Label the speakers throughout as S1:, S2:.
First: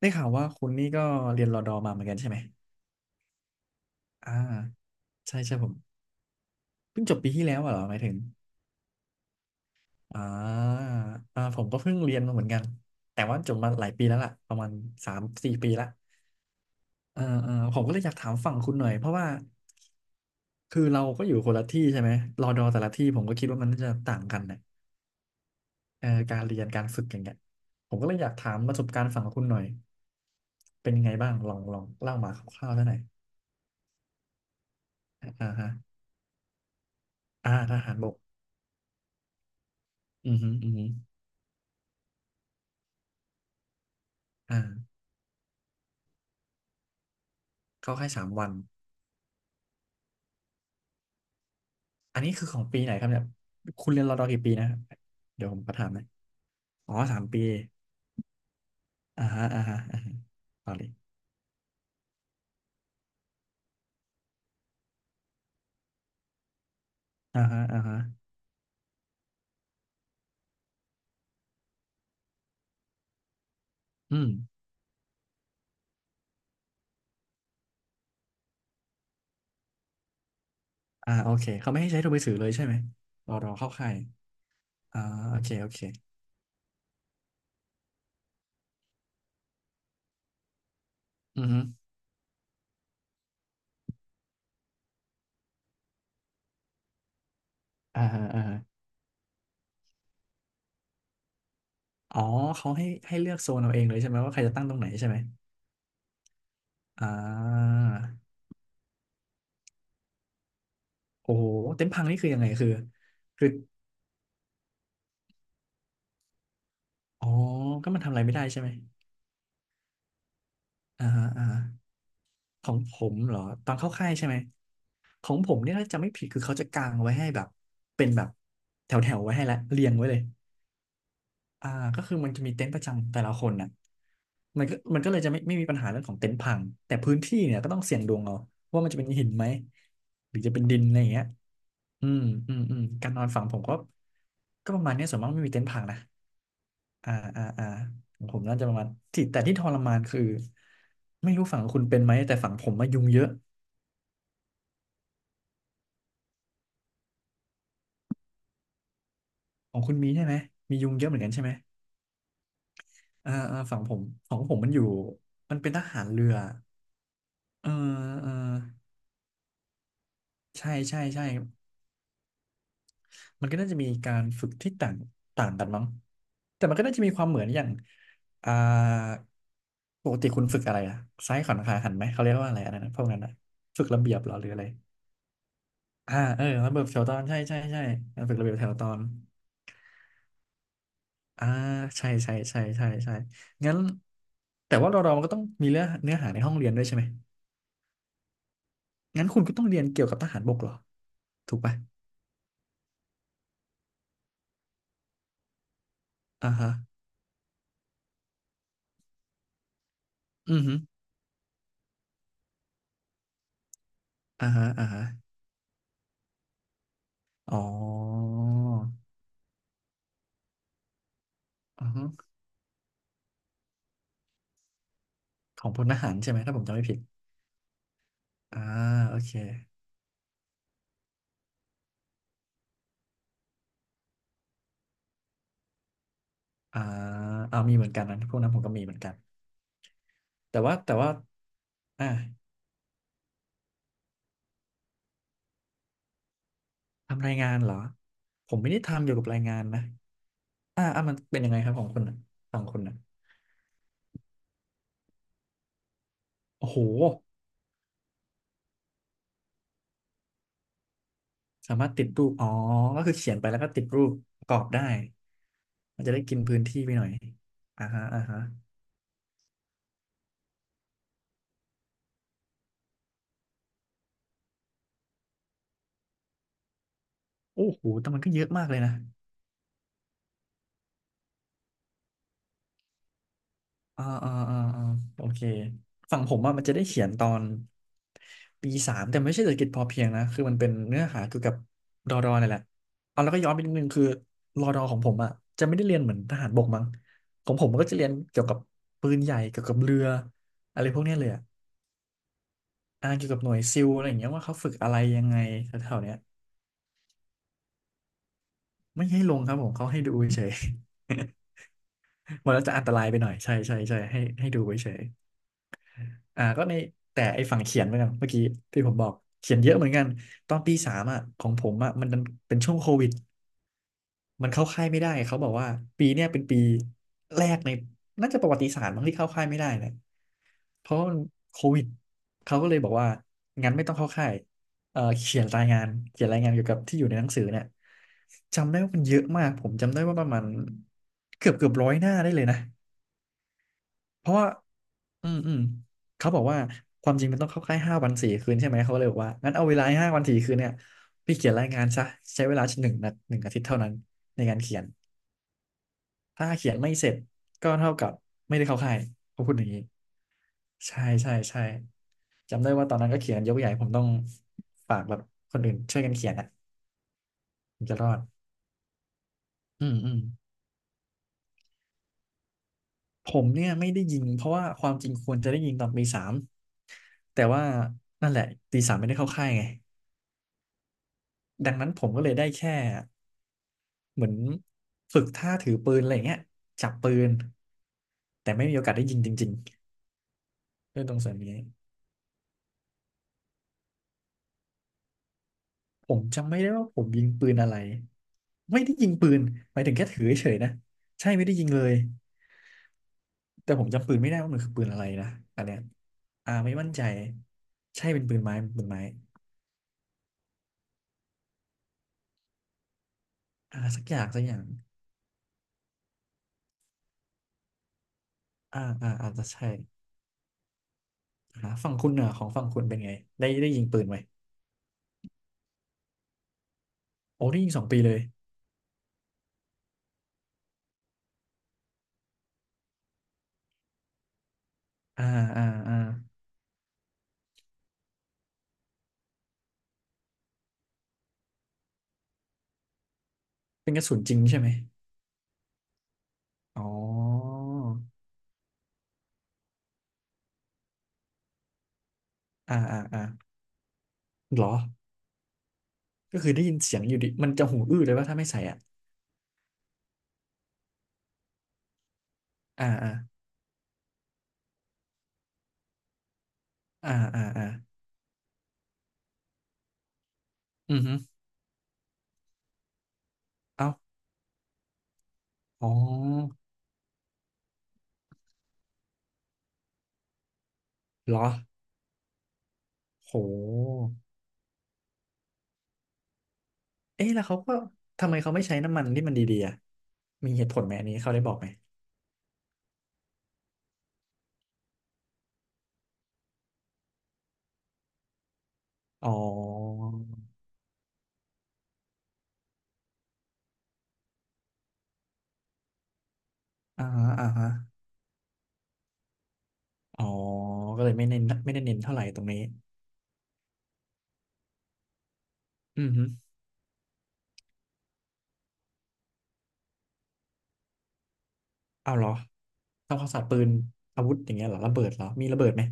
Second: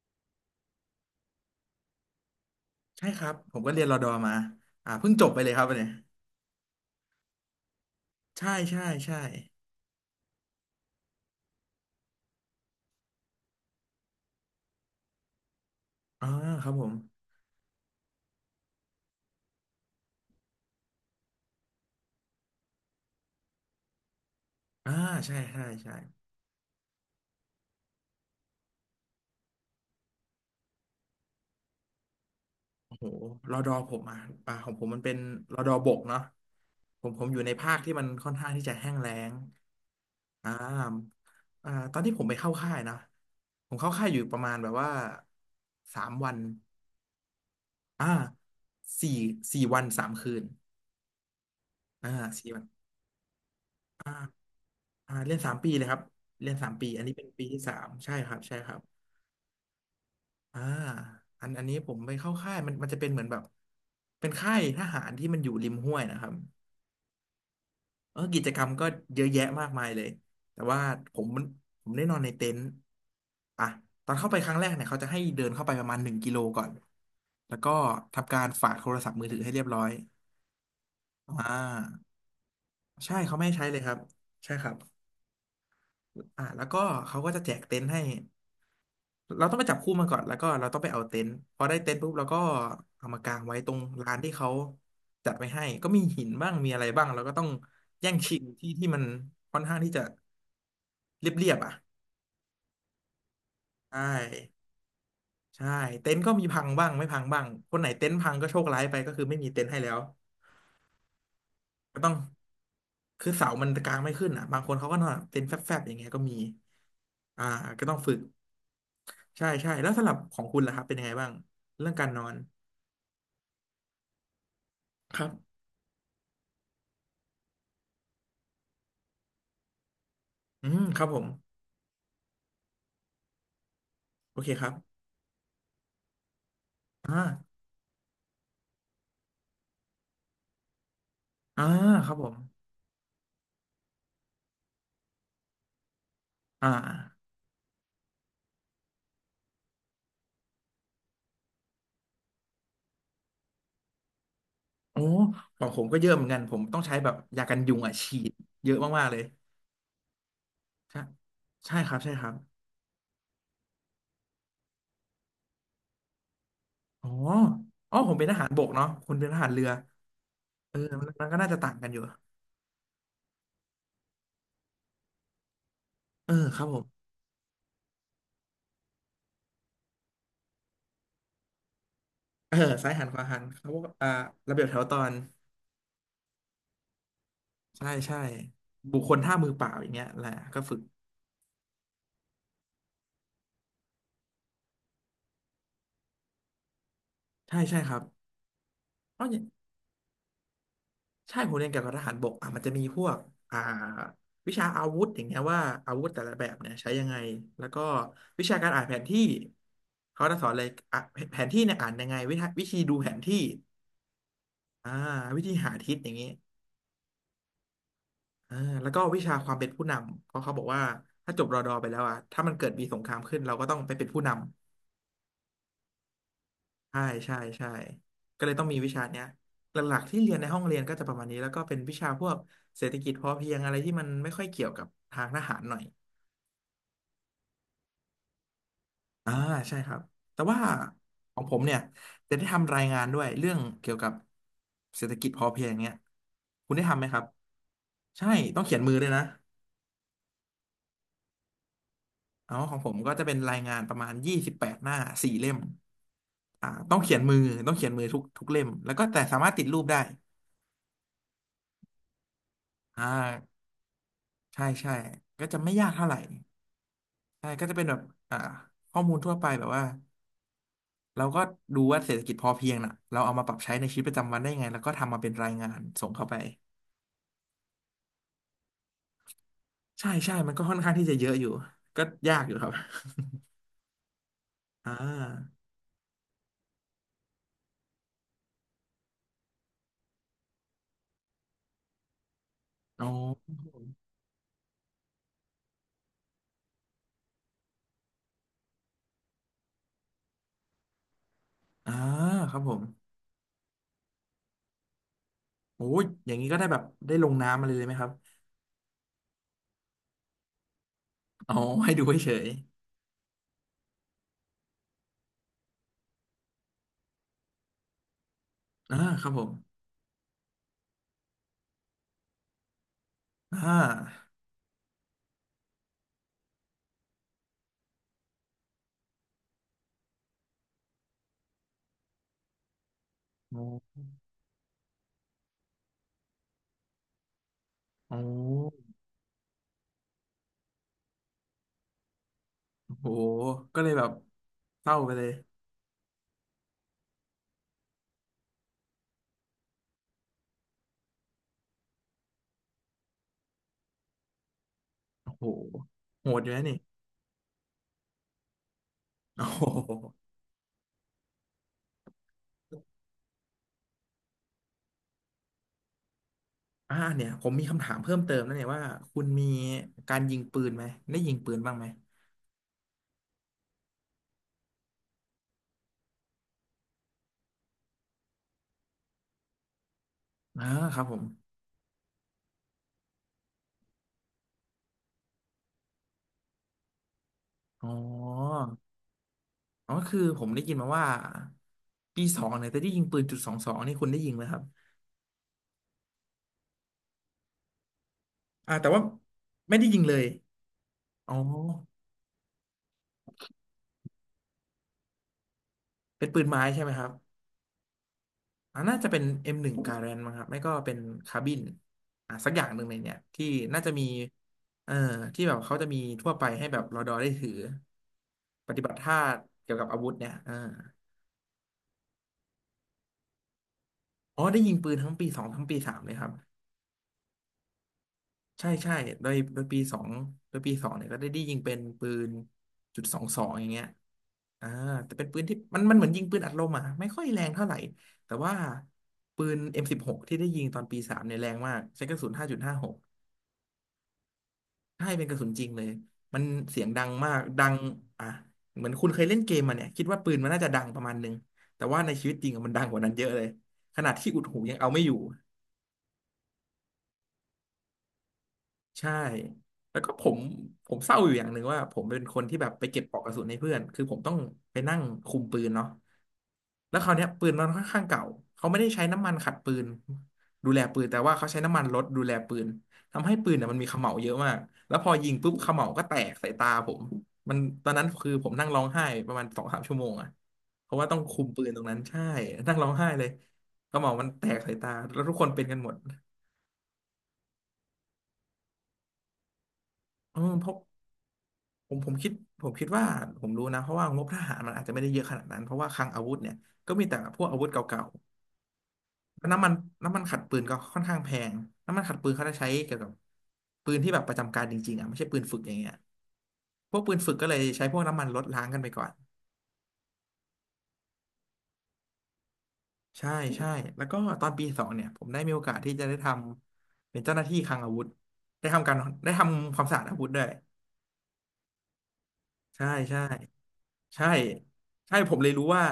S1: ได้ข่าวว่าคุณนี่ก็เรียนรอดอมาเหมือนกันใช่ไหม
S2: ใช่ครับผมก็เรียนรอดอ
S1: อ่า
S2: มาเพิ่งจบ
S1: ใช่
S2: ไปเลย
S1: ใช่
S2: ครั
S1: ผ
S2: บ
S1: ม
S2: เนี่ย
S1: เพิ่งจบปีที่แล้วอะเหรอหมายถึง
S2: ใช่ใช่ใช่
S1: อ่าอ่าผมก็เพิ่งเรียนมาเหมือนกัน แต่ว่าจบมาหลายปีแล้วล่ะประมาณสามสี่ปีละ
S2: อ่าครับผม
S1: เออเออผมก็เลยอยากถามฝั่งคุณหน่อยเพราะว่าคือเราก็อยู่คนละที่ใช่ไหมรอดอแต่ละที่ผมก็คิดว่ามันน่าจะต่างกันนะ
S2: อ่าใช่ใช่ใช่
S1: เออการเรียนการฝึกอย่างเงี้ยผมก็เลยอยากถามประสบการณ์ฝั่งคุณหน่อยเป็นยังไงบ้างลองลองเล่ามาคร่าวๆได้ห
S2: โอ้
S1: น่อย
S2: โหรอดอผมอ่ะของผมมันเป็น
S1: อ่า
S2: รอด
S1: ฮะ
S2: อบกเนาะผมอยู่ใน
S1: อ่า
S2: ภา
S1: ท
S2: คที่
S1: หา
S2: มั
S1: ร
S2: น
S1: บ
S2: ค่อ
S1: ก
S2: นข้างที่จะแห้งแล้ง
S1: อือ
S2: อ่
S1: ฮึอือฮึ
S2: าอ่าตอนที่ผมไปเข้าค่ายนะผมเข้าค่ายอยู่ประมาณแบบว่า
S1: อ่า
S2: สามวัน
S1: เก็า
S2: อ่า
S1: ค่ายสามวัน
S2: สี่สี่วันสามคืนอ่า
S1: อันนี้คือ
S2: สี่
S1: ข
S2: วั
S1: อ
S2: น
S1: งปีไหนครับเนี่ยคุณเรียน
S2: อ่า
S1: รอดอกี่ปีนะครับ
S2: อ่าเรียน
S1: เดี๋ย
S2: สา
S1: วผ
S2: ม
S1: ม
S2: ปี
S1: ก็
S2: เล
S1: ถา
S2: ย
S1: ม
S2: ค
S1: ห
S2: รับ
S1: นะอย
S2: เรียนสามปี
S1: อ๋อ
S2: อันนี้
S1: สา
S2: เป็
S1: ม
S2: น
S1: ปี
S2: ปีที่สามใช่ครับใช่ครับ
S1: อ่าฮะอ่าฮะอ่าฮะ
S2: อ่า
S1: ต่อเลย
S2: อันนี้ผมไปเข้าค่ายมันจะเป็นเหมือนแบบเป็นค่ายทหารที่มันอยู่ริมห้วยนะครับ
S1: อ่าฮะอ่าฮะ
S2: เออกิจกรรมก็เยอะแยะมากมายเลยแต่ว่าผมมันผมได้นอนในเต็นท์อ่ะตอน
S1: อื
S2: เข้า
S1: ม
S2: ไปครั้งแรกเนี่ยเขาจะให้เดินเข้าไปประมาณหนึ่งกิโลก่อนแล้วก็ทำการฝากโทรศัพท์มือถือให้เรียบร้อย
S1: อ่าโอเค
S2: อ่
S1: เขาไม่ให้ใช้โทร
S2: า
S1: มือถือเลยใช่ไหม
S2: ใช่
S1: รอ
S2: เขาไม่
S1: ดอ
S2: ให้ใช้
S1: เข้า
S2: เลยค
S1: ค่า
S2: รั
S1: ย
S2: บใช่ครับ
S1: อ่าโอเคโอเค
S2: อ่าแล้วก็เขาก็จะแจกเต็นท์ให้ เราต้องไปจับคู่มาก่อนแล้วก็เราต้องไปเอาเต็นท์
S1: อือ
S2: พ
S1: ฮึ
S2: อได้เต็นท์ปุ๊บเราก็เอามากางไว้ตรงลานที่เขาจัดไว้ให้ก็มีหินบ้างมีอะไรบ้างเราก็ต้อง
S1: อ่า
S2: แย่ง
S1: ฮะ
S2: ชิ
S1: อ่า
S2: ง
S1: ฮะ
S2: ที่ที่มันค่อนข้างที่จะเรียบๆอ่ะ
S1: อ๋อเขาให้ให้เลือกโซนเอาเองเล
S2: ใช่
S1: ยใช่ไหมว่าใครจะตั้งตรงไหนใช่ไหม
S2: ใช่เต็นท์ก็มีพังบ้างไม่
S1: อ่
S2: พังบ้างค
S1: า
S2: นไหนเต็นท์พังก็โชคร้ายไปก็คือไม่มีเต็นท์ให้แล้ว
S1: โอ้โหเต็นท์
S2: ก็
S1: พัง
S2: ต้อง
S1: นี่คือยังไงคือ
S2: คือ
S1: คื
S2: เสา
S1: อ
S2: มันกางไม่ขึ้นอ่ะบางคนเขาก็นอนเต็นท์แฟบๆอย่างเงี้ยก็มี
S1: อ๋อ
S2: อ่าก็
S1: ก็
S2: ต้อง
S1: มันทำ
S2: ฝึ
S1: อะ
S2: ก
S1: ไรไม่ได้ใช่ไหม
S2: ใช่ใช่แล้วสำหรับของคุณล่ะครับเป็นยั
S1: อ่า
S2: งไง
S1: ฮะ
S2: บ้าง
S1: อ่าฮะ
S2: เรื่องการนอน
S1: ของผมเหรอตอนเข้าค่ายใช่ไหม
S2: ค
S1: ข
S2: รับ
S1: องผมเนี่ยถ้าจะไม่ผิดคือเขาจะกางไว้ให้แบบเป็นแบบแถวแถวไว้ให้แล้วเรียงไว้เลย
S2: อืมครับผม
S1: อ่าก็คือมันจะมีเต็นท์ประจำแต่ละคนน่ะ
S2: โอเคค
S1: มัน
S2: รั
S1: ก็มั
S2: บ
S1: นก็เลยจะไม่มีปัญหาเรื่องของเต็นท์พังแต่
S2: อ
S1: พื้นที่เนี่
S2: ่า
S1: ยก็ต้องเสี่ยงดวงเอาว่ามันจะเป็นหินไหมหรือจะเป็นดินอะไรอย่างเงี้ย
S2: อ่า
S1: อื
S2: ครับ
S1: ม
S2: ผม
S1: อืมอืมการนอนฝั่งผมก็ก็ประมาณเนี้ยส่วนมากไม่มีเต็นท์พังนะ
S2: อ่า
S1: อ่าอ่าอ่าของผมน่าจะประมาณที่แต่ที่ทรมานคือไม่รู้ฝั่งคุณเป็นไหมแต่ฝั่งผมมายุงเยอะ
S2: โอ้ของผมก็เยอะเหมือนกันผมต้องใช้แบบยากันยุงอ่ะฉีดเยอะมากๆเลย
S1: ของคุณมีใช่ไหมมียุง
S2: ใช่
S1: เยอะเหมือนกันใช่ไหม
S2: ใช่ครับใช่ครับ
S1: อ่าอ่าฝั่งผมของผมมันอยู่มันเป็นทหารเรือ
S2: อ๋อ
S1: เออ
S2: อ๋อผมเป็น
S1: เออ
S2: ทหารบกเนาะคุณเป็นทหารเรือ
S1: ใช่
S2: เออ
S1: ใช่
S2: มัน
S1: ใช่
S2: มันก็น่าจะต่างกันอยู่
S1: มันก็น่าจะมีการฝึกที่ต่างต่างกันมั้ง
S2: เออค
S1: แต่
S2: รับ
S1: มั
S2: ผ
S1: นก็
S2: ม
S1: น่าจะมีความเหมือนอย่างอ่าปกติคุณฝึกอะไรอะซ้ายขวัญขาหันไหมเขาเรียกว่า
S2: เอ
S1: อะ
S2: อ
S1: ไรอันนั้น
S2: ซ้า
S1: นะ
S2: ย
S1: พว
S2: หั
S1: ก
S2: นข
S1: นั้น
S2: วา
S1: นะ
S2: หันเขาบอ
S1: ฝึ
S2: ก
S1: กระ
S2: อ่า
S1: เบียบเหรอหรือ
S2: ระ
S1: อะ
S2: เบีย
S1: ไร
S2: บแถวตอน
S1: อ่าเออระเบียบแถวตอนใช่ใช่ใช่
S2: ใช่ใช่
S1: การฝึกระเบียบแถวตอ
S2: บุ
S1: น
S2: คคลท่ามือเปล่าอย่างเงี้ยแหละก็ฝึก
S1: อ่าใช่ใช่ใช่ใช่ใช่งั้นแต่ว่าเราเรามันก็ต้องมีเนื้อหาในห้องเรียนด้วยใช่ไหม
S2: ใช่ใช่ครับอ๋
S1: งั้นคุณก็
S2: อ
S1: ต้องเรียนเกี่ยวกับทหารบกเหรอ
S2: ใช่ผ
S1: ถู
S2: ม
S1: ก
S2: เรียน
S1: ปะ
S2: เกี่ยวกับทหารบกอ่ะมันจะมีพวกอ่าวิชาอาวุธอย่างเงี้ยว่าอาวุธแต่ละแบ
S1: อ่า
S2: บ
S1: ฮะ
S2: เนี่ยใช้ยังไง แล้วก็วิชาการอ่านแผนที่เขาจะสอน
S1: อื
S2: เล
S1: อ
S2: ย
S1: ฮึ
S2: อ่ะแผนที่เนี่ยอ่านยังไงวิธีดูแผนที่
S1: อ่าฮะอ่า
S2: อ่า
S1: ฮะ
S2: วิธีหาทิศอย่างงี้
S1: อ๋อ
S2: อ่าแล้วก็วิชาความเป็นผู้นำเพราะเขาบอกว่าถ้าจบรอดอไป
S1: อือ
S2: แล้ว
S1: ฮึ
S2: อ่ะถ้ามันเกิดมีสงครามขึ้นเราก็ต้องไปเป็นผู้นำ
S1: ของพลทหารใช่ไหมถ้าผมจำไม่ผิด
S2: ใช่ใช่ใช่ก็เลย
S1: อ่า
S2: ต้องมีวิชา
S1: โอ
S2: เนี้ย
S1: เค
S2: หลักๆที่เรียนในห้องเรียนก็จะประมาณนี้แล้วก็เป็นวิชาพวกเศรษฐกิจพอเพียงอะไรที่มันไม่ค่อยเกี่ยวกับทางทหารหน่อย
S1: อ่าเอ่ามีเหมือนกันนะพวกนั้นผมก็มีเหมือนกัน
S2: อ่าใช่ครับแต่
S1: แต่
S2: ว่า
S1: ว่าแต่ว่า
S2: ของผมเนี่ย
S1: อ่า
S2: จะได้ทำรายงานด้วยเรื่องเกี่ยวกับเศรษฐกิจพอเพียงเนี้ยคุณได้ทำไหมครับ
S1: ทำรายงานเหรอ
S2: ใช่
S1: ผม
S2: ต้อง
S1: ไม่
S2: เขีย
S1: ได้
S2: นมือ
S1: ทำ
S2: ด้วย
S1: เกี่ยว
S2: นะ
S1: กับรายงานนะอ่าอ่ามันเป็นยังไงครับของคุณน่ะ
S2: เอา
S1: ฝั่ง
S2: ขอ
S1: คุ
S2: ง
S1: ณ
S2: ผ
S1: นะ
S2: มก็จะเป็นรายงานประมาณยี่สิบแปดหน้าสี่เล่มอ่า
S1: โอ้โห
S2: ต้องเขียนมือต้องเขียนมือทุกเล่มแล้วก็แต่สามารถติดรูปได้
S1: สามารถติดรูปอ๋อก็
S2: อ่า
S1: คือเขียนไปแล้วก็ติดรูปประกอ
S2: ใช่
S1: บได้
S2: ใช่ก็จะไม่ยาก
S1: มัน
S2: เท่า
S1: จะ
S2: ไหร่
S1: ได้กินพื้นที่ไปหน่อย
S2: ใช่ก็จะเป็
S1: อ่า
S2: นแบบ
S1: ฮะอ่า
S2: อ่า
S1: ฮะ
S2: ข้อมูลทั่วไปแบบว่าเราก็ดูว่าเศรษฐกิจพอเพียงน่ะเราเอามาปรับใช้ในชีวิตประจำวันได้ยังไงแล้วก็ทำมาเป็นรายงานส่งเข้าไป
S1: โอ้โหแต่มันก็เยอะมากเลยนะ
S2: ใช่ใช่มันก็ค่อนข้างที่จะเยอะอยู่ ก็ยากอยู่ครับ
S1: อ่าอ่าอ่าอ่า
S2: อ่า
S1: โอเคฝั่งผมอะมันจะได้เขียนตอนปีสามแต่ไม่ใช่เศรษฐกิจพอเพียงนะ คือมันเป็นเนื้อหาเกี่ยวกับรอดอนี่นแหละ
S2: อ๋
S1: เอาแล้วก็ย้อ
S2: อ
S1: นไปนิดนึงคือรอดอของผมอ่ะจะไม่ได้เรียนเหมือนทหารบกมั้งของผมมันก็จะเรียนเกี่ยวกับปืนใหญ่ เกี่ยวกับเรืออะไรพวกเนี้ยเลยอะ
S2: อ่าครับผม
S1: อ่าเกี่ยวกับหน่วยซิลอะไรอย่างเงี้ยว่าเขาฝึกอะไรยังไง
S2: โอ้
S1: แถวๆ
S2: ย
S1: เนี้ย
S2: อย่างนี้ก็ได้แบบได้ลงน้ำอะไรเลยไหมครับ
S1: ไม่ให้ลงครับผมเขาให้ดูเฉย
S2: อ๋อให้ดูเฉ ย
S1: มันแล้วจะอันตรายไปหน่อยใช่ใช่ใช่ให้ให้ดูไว้เฉย อ่าก็ในแต่ไอ้ฝั่งเขียนเหมือนกันเมื่อกี้ที่ผ
S2: ๆอ่า
S1: มบอก
S2: ครับผม
S1: เขียนเยอะเหมือนกันตอนปีสามอ่ะของผมอ่ะมันดันเป็นช่วงโควิด
S2: อ่า
S1: มันเข้าค่ายไม่ได้เขาบอกว่าปีเนี้ยเป็นปีแรกในน่าจะประวัติศาสตร์มั้งที่เข้าค่ายไม่ได้เนี่ยเพราะมันโควิดเขาก็เลยบอกว่า
S2: โอ
S1: งั้นไม่ต้อง
S2: ้
S1: เข้าค่ายเอ่อเขียนรายงานเขียนรายงานเกี่ยวกับที่อยู่ในหนังสือเนี่ย
S2: โ
S1: จำ
S2: อ
S1: ได้ว่ามันเยอะมากผมจำได้ว่าประมาณเกือบร้อยหน้าได้เลยนะ
S2: ้โหก็เลยแบบ
S1: เพราะว่า
S2: เศร้าไปเล
S1: อื
S2: ย
S1: มอืมเขาบอกว่าความจริงมันต้องเข้าค่ายห้าวันสี่คืนใช่ไหมเขาเลยบอกว่างั้นเอาเวลาห้าวันสี่คืนเนี่ยพี่เขียนรายงานซะใช้เวลาหนึ่งอาทิตย์เท่านั้นในการเขียน
S2: โอ้โหโหดอ
S1: ถ้า
S2: ยู่นะ
S1: เขีย
S2: นี่
S1: น ไม่เสร็จก็เท่ากับไม่ได้เข้าค่าย
S2: โอ้
S1: เขาพูด
S2: โห
S1: อย่างนี้ใช่ใช่ใช่จำได้ว่าตอนนั้นก็เขียนยกใหญ่ผมต้องฝากแบบคนอื่นช่วยกันเขียนอ่ะ
S2: อ่าเนี่ยผมมี
S1: ผ
S2: คำ
S1: ม
S2: ถา
S1: จะ
S2: ม
S1: รอ
S2: เพิ่
S1: ด
S2: มเติมนะเนี่ยว่าคุณมี
S1: อืมอื
S2: กา
S1: ม
S2: รยิงปืนไหมได้ยิงปืนบ้างไหม
S1: ผมเนี่ยไม่ได้ยิงเพราะว่าความจริงควรจะได้ยิงตอนปีสามแต่ว่านั่นแหละตีสามไม่ได้เข้าค่ายไง
S2: อ่าครับผม
S1: ดังนั้นผมก็เลยได้แค่เหมือนฝึกท่าถือปืนอะไรเงี้ยจับปืน
S2: อ๋อ
S1: แต่ไม่มีโอกาสได้ยิงจริง
S2: อ๋อคือผมได้ยินมา
S1: ๆด้ว
S2: ว่า
S1: ยตรงส่วนนี้
S2: ปีสองเนี่ยจะได้ยิงปืนจุดสองสองนี่คุณได้ยิงไหมครับ
S1: ผมจำไม่ได้ว่าผมยิงปืนอะไร
S2: อ่า
S1: ไม่
S2: แต่
S1: ได้
S2: ว่า
S1: ยิงปืน
S2: ไม่
S1: หมาย
S2: ได้
S1: ถึง
S2: ยิง
S1: แค่
S2: เล
S1: ถือ
S2: ย
S1: เฉยๆนะใช่
S2: อ๋อ
S1: ไม่ได้ยิงเลยแต่ผมจำปืนไม่ได้ว่ามันคือปืนอะไรนะอันเนี้ย
S2: เป็นปืนไม้
S1: ไม่
S2: ใช่
S1: มั่
S2: ไหม
S1: น
S2: ค
S1: ใจ
S2: รับ
S1: ใช่เป็นปืนไม้เป็น
S2: อ่า
S1: ปืน
S2: น่า
S1: ไม้
S2: จะเป็น M1 Garand มั้งครับไม่ก็เป็นคาบินอ่าสักอย่างหนึ่งในเนี่ยที่น่าจะ
S1: สั
S2: มี
S1: กอย่างสักอย่าง
S2: เอ่อที่แบบเขาจะมีทั่วไปให้แบบรอดอได้ถือปฏิบัติท่า
S1: อาจจะใช่
S2: เกี่ยวกับอาวุธเนี่ยอ่า
S1: ฝั่งคุณเน่ะของฝั่งคุณเป็นไงได้ได้ยิงปืนไหม
S2: อ๋อได้ยิงปืนทั้งปีสองทั้งปีสามเลยครับ
S1: โอ้ได้ยิงสองปีเลย
S2: ใช่ใช่โดยปีสองโดยปีสองเนี่ยก็ได้ยิงเป็นปืนจุดสองสองอย่างเงี้ยอ่าแต่
S1: อ่า
S2: เป็นปืนที่
S1: อ่า
S2: มันมั
S1: อ่า
S2: นเหมือนยิงปืนอัดลมอ่ะไม่ค่อยแรงเท่าไหร่แต่ว่าปืน M16 ที่ได้ยิงตอนปีสามเนี่ยแรงมากใช้กระสุนห้าจุดหาหก
S1: เป็นกระสุนจริงใช่ไหม
S2: ใช่เป็นกระสุนจริงเลยมันเสี
S1: อ๋อ
S2: ยงดังมากดังอ่ะเหมือนคุณเคยเล่นเกมมาเนี่ยคิดว่าปืนมันน่าจะดังประมาณนึงแต่ว่าในชีวิตจริงอะมัน
S1: อ่า
S2: ดังก
S1: อ่า
S2: ว่านั้น
S1: อ่า
S2: เยอะเลยขนาดที่อุดหู
S1: เหรอ
S2: ยังเอาไม่อยู่
S1: ก็คือได้ยินเสียงอยู่ดิ มันจะหูอื้อเลยว่าถ้าไม่ใส่อ่ะ
S2: ใช่ แล้วก็ผมเศร้าอยู่อย่างหนึ่งว่าผมเป็นคนที่แบบไป
S1: อ่า
S2: เก็บ
S1: อ่า
S2: ปลอกกระสุนให้เพื่อนคือผมต้องไปนั่งคุมปืนเนาะแล้วค
S1: อ่า
S2: ราวเนี้ย
S1: อ่า
S2: ปืนมั
S1: อ่า
S2: นค่อนข้างเก่าเขาไม่ได้ใช้น้ำมันขัดปืนดูแล
S1: อื
S2: ปื
S1: อ
S2: น
S1: ฮึ
S2: แต่ว่าเขาใช้น้ำมันรถดูแลปืนทำให้ปืนเนี่ยมันมี
S1: เอ้า
S2: เขม่าเยอะมากแล้วพอยิงปุ๊บเข
S1: อ๋
S2: ม่าก็แตกใส่
S1: อ
S2: ตาผมมันตอนนั้นคือผมนั่งร้องไห้ประมาณสองสามชั่วโมงอะเพราะว่าต้อง
S1: เหร
S2: คุ
S1: อ
S2: มปืนตรงนั้นใช่นั่งร้องไห้เลย
S1: โ
S2: เข
S1: ห
S2: ม่ามันแตกใส่ตาแล้วทุกคนเป็นกันหมด
S1: เอ๊ะแล้วเขาก็ทำไมเขาไม่ใช้น้ำมันที่มันดีๆอ่ะ
S2: อืม
S1: มีเห
S2: เพ
S1: ตุผ
S2: ราะ
S1: ลไหมอันนี้เขาได้บอกไหม
S2: ผมคิดผมคิดว่าผมรู้นะเพราะว่างบทหารมันอาจจะไม่ได้เยอะขนาดนั้นเพราะว่าคลังอาวุธเนี่ยก็มีแต่พวกอาวุธเก่า
S1: อ๋อ
S2: ๆแล้วน้ำมันขัดปืนก็ค่อนข้างแพงน้ำมันขัดปืนเขาจะใช้เกี่ยวกับปืนที่แบบประจำการจริงๆอ่ะไม่ใช่ปืนฝึกอย่างเงี้ยพวก
S1: อ่า
S2: ปืน
S1: ฮะ
S2: ฝึกก็
S1: อ่า
S2: เลย
S1: ฮะ
S2: ใช้พวกน้ำมันลดล้างกันไปก่อน
S1: อ๋อก็เลยไม่เน้นไม่ได้เน้นเท่าไหร่ตรงนี้
S2: ใช่ใช่แล้วก็ตอนปีสองเนี่ยผมได้มีโอกาสที่
S1: อื
S2: จะ
S1: อ
S2: ได้
S1: ฮึ
S2: ทำเป็นเจ้าหน้าที่คลังอาวุธได้ทำการได้ทำความสะอาดอาวุธด้วย
S1: เอาเหรอ
S2: ใช่ใช่
S1: ทำความสะอาดปืนอา
S2: ใช่
S1: วุธอย่างเงี้ยเหรอระเบิด
S2: ใช่
S1: เหรอ
S2: ผม
S1: มี
S2: เลย
S1: ระ
S2: รู้
S1: เบิดไหม
S2: ว่า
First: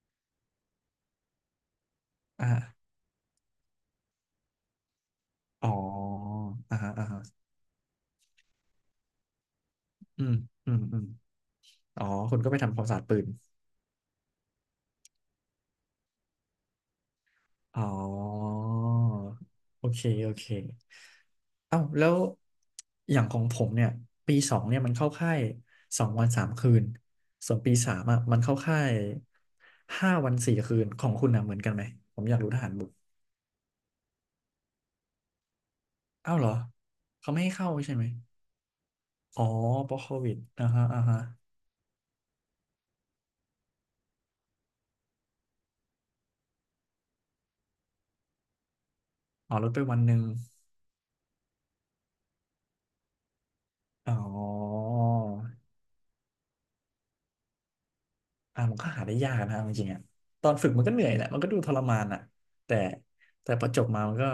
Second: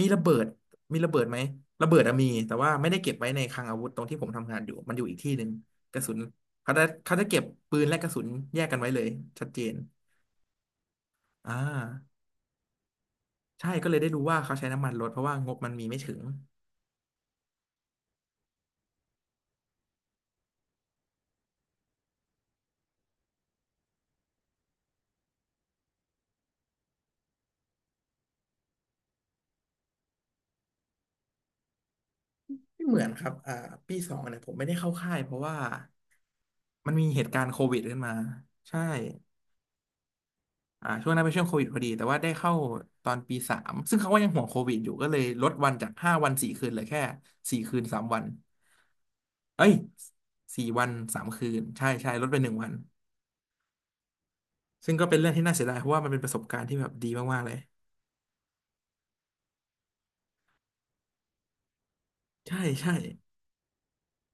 S2: มีระเบิดมีระเบิดไหมระเบิดอะมี
S1: อ่า
S2: แต่ว่าไม่ได้เก็บไว้ในคลังอาวุธตรงที่ผมทำงานอยู่มันอยู่อีกที่หนึ่ง
S1: อ๋อ
S2: กระสุนเขา
S1: อ่า
S2: จะ
S1: ฮะอ่า
S2: เขาจะเก็บ
S1: ฮะ
S2: ปืนและกระสุนแยกกันไว้เลยชัดเจน
S1: อืมอืมอืม
S2: อ่
S1: อ๋อ
S2: า
S1: คุณก็ไปทำความสะอาดปืน
S2: ใช่ก็เลยได้รู้ว่าเขาใช้น้ำมันลดเพราะว่างบมันมีไม่ถึง
S1: อ๋อ โอเค โอเค เอ้า แล้วอย่างของผมเนี่ย ปีสองเนี่ยมันเข้าค่ายสองวันสามคืนส่วนปีสามอ่ะมันเข้าค่ายห้าวันสี่คืนของคุณนะเหมือนกันไหม ผมอยากรู้ทหาร
S2: ไม่
S1: บ
S2: เหมื
S1: ก
S2: อนครับปีสองเนี่ยผมไม่ได้เข้าค่ายเพราะว่า
S1: เอ้าเหรอ
S2: มันมีเห
S1: เขา
S2: ตุกา
S1: ไม่
S2: ร
S1: ให้
S2: ณ์โค
S1: เข้า
S2: วิด
S1: ใช่
S2: ขึ้น
S1: ไหม
S2: มาใช่
S1: อ๋อเพราะโควิดอ่าฮะ
S2: อ่า
S1: อ่า
S2: ช่วง
S1: ฮะ
S2: นั้นเป็นช่วงโควิดพอดีแต่ว่าได้เข้าตอนปีสามซึ่งเขาก็ยังห่วงโควิดอยู่ก็เลยลดวันจากห้าวันสี่คืนเหลือแค่สี่คืนสามวัน
S1: อ๋อ
S2: เอ้
S1: ลด
S2: ย
S1: ไปวันหนึ่ง
S2: สี่วันสามคืนใช่ใช่ลดไปหนึ่งวัน
S1: อ๋อ
S2: ซึ่งก็เป็นเรื่องที่น่าเสียดายเพราะว่ามันเป็นประสบการณ์ที่แบบดีมากๆเลย
S1: อ่ามันก็หาได้ยากนะเอาจริงๆอ่ะตอนฝึกมันก็เหนื่อยแหละมันก็ดูทรมานอ่ะ
S2: ใช่
S1: แต่
S2: ใช่
S1: แต่พอจบมามันก็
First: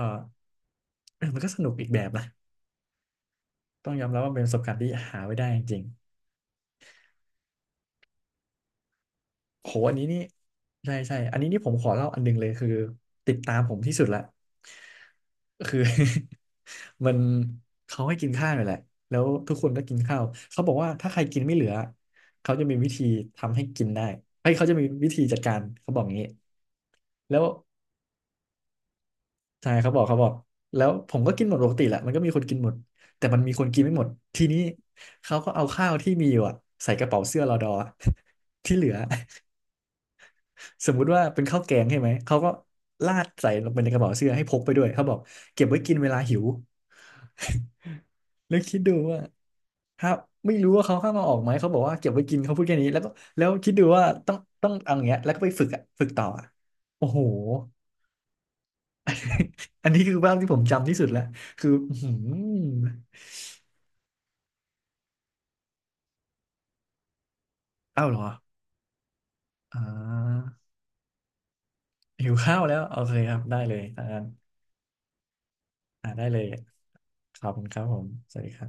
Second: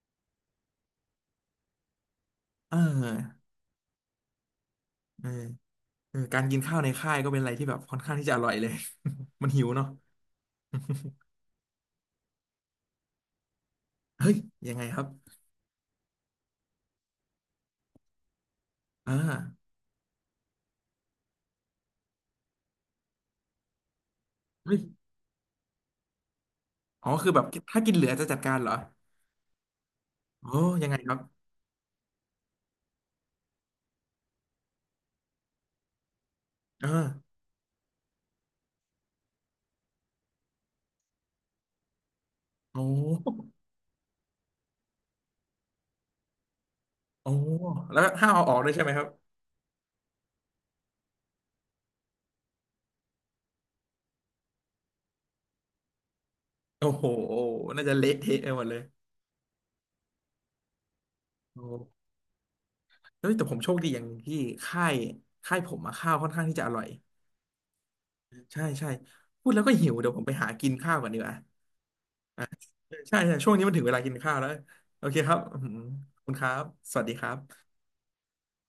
S1: เออมันก็สนุกอีกแบบนะ
S2: เออ
S1: ต้องยอมรับว่าเป็นประสบการณ์ที่หา
S2: เออ
S1: ไว้ได้จริง
S2: เออการกินข้าวในค่ายก็เป็นอะไรที่แบบค่อนข้างที่จะอร่อยเลย มันหิ
S1: ๆ
S2: ว
S1: โห
S2: เนาะ
S1: อันนี้นี่ใช่ใช่อันนี้นี่ผมขอเล่าอันหนึงเลยคือติดตามผมที่สุดละ
S2: เฮ้ยยังไงครับ
S1: คือ มันเขาให้กินข้าวอยู่แหละ
S2: อ่า
S1: แล้วทุกคนก็กินข้าวเขาบอกว่าถ้าใครกินไม่เหลือเขาจะมีวิธีทำให้กินได้ไอ้ยเขา
S2: เฮ้
S1: จะ
S2: ย
S1: มีวิธีจัดการเขาบอกงี้
S2: อ๋อคือ
S1: แล้
S2: แบบ
S1: ว
S2: ถ้ากินเหลือจะจัดการเหรอ
S1: ใช่เขาบอกเขาบอก
S2: โอ้
S1: แล้
S2: ยัง
S1: ว
S2: ไงค
S1: ผ
S2: รับ
S1: มก็กินหมดปกติแหละมันก็มีคนกินหมดแต่มันมีคนกินไม่หมดทีนี้เขาก็เอาข้าวที่มีอยู่อะ
S2: เออ
S1: ใส่กระเป๋าเสื้อรอดอ ที่เหลือสมมุติว่าเป็นข้าวแกงใช่ไหมเขาก็
S2: โอ้
S1: ราดใส่ลงไปในกระเป๋าเสื้อให้พกไปด้วยเขาบอกเก็บไว้กินเวลาหิว
S2: โอ้แล้วห้ามเอาอ
S1: แล้
S2: อ
S1: ว
S2: กด้วย
S1: คิ
S2: ใช่
S1: ด
S2: ไหม
S1: ดู
S2: ครับ
S1: ว่าถ้าไม่รู้ว่าเขาห้ามเอาออกไหมเขาบอกว่าเก็บไว้กินเขาพูดแค่นี้แล้วก็แล้วคิดดูว่าต้องเอาอย่างเงี้ยแล้วก็ไปฝึกอะฝึกต่ออะ
S2: โอ้โห
S1: โอ้โห
S2: น่าจะเละเทะไปหมดเลย
S1: อันนี้คือภาพที่ผมจำที่สุดแล้ว
S2: โอ้
S1: คืออื้อหือ
S2: เฮ้ยแต่ผมโชคดีอย่างที่ค่ายค่ายผมอะข้าวค่อนข้างที่จะอร่อย
S1: อ้าวเหรอ
S2: ใช่ใช่พูดแล้วก็
S1: อ่
S2: หิวเดี๋ยวผมไป
S1: า
S2: หากินข้าวก่อนดีกว่า
S1: หิวข้าวแล้ว
S2: ใช่
S1: โอเค
S2: ใช่
S1: ครับ
S2: ช่วง
S1: ได้
S2: นี้มั
S1: เล
S2: นถึ
S1: ย
S2: งเวลา
S1: ถ้า
S2: กิน
S1: งั้น
S2: ข้าวแล้วโอเคครับอืม
S1: อ่า
S2: ขอบ
S1: ได้
S2: คุณ
S1: เล
S2: ค
S1: ย
S2: รับสวัสดีครั
S1: ขอบ
S2: บ
S1: คุณครับผม สวัสดีครับ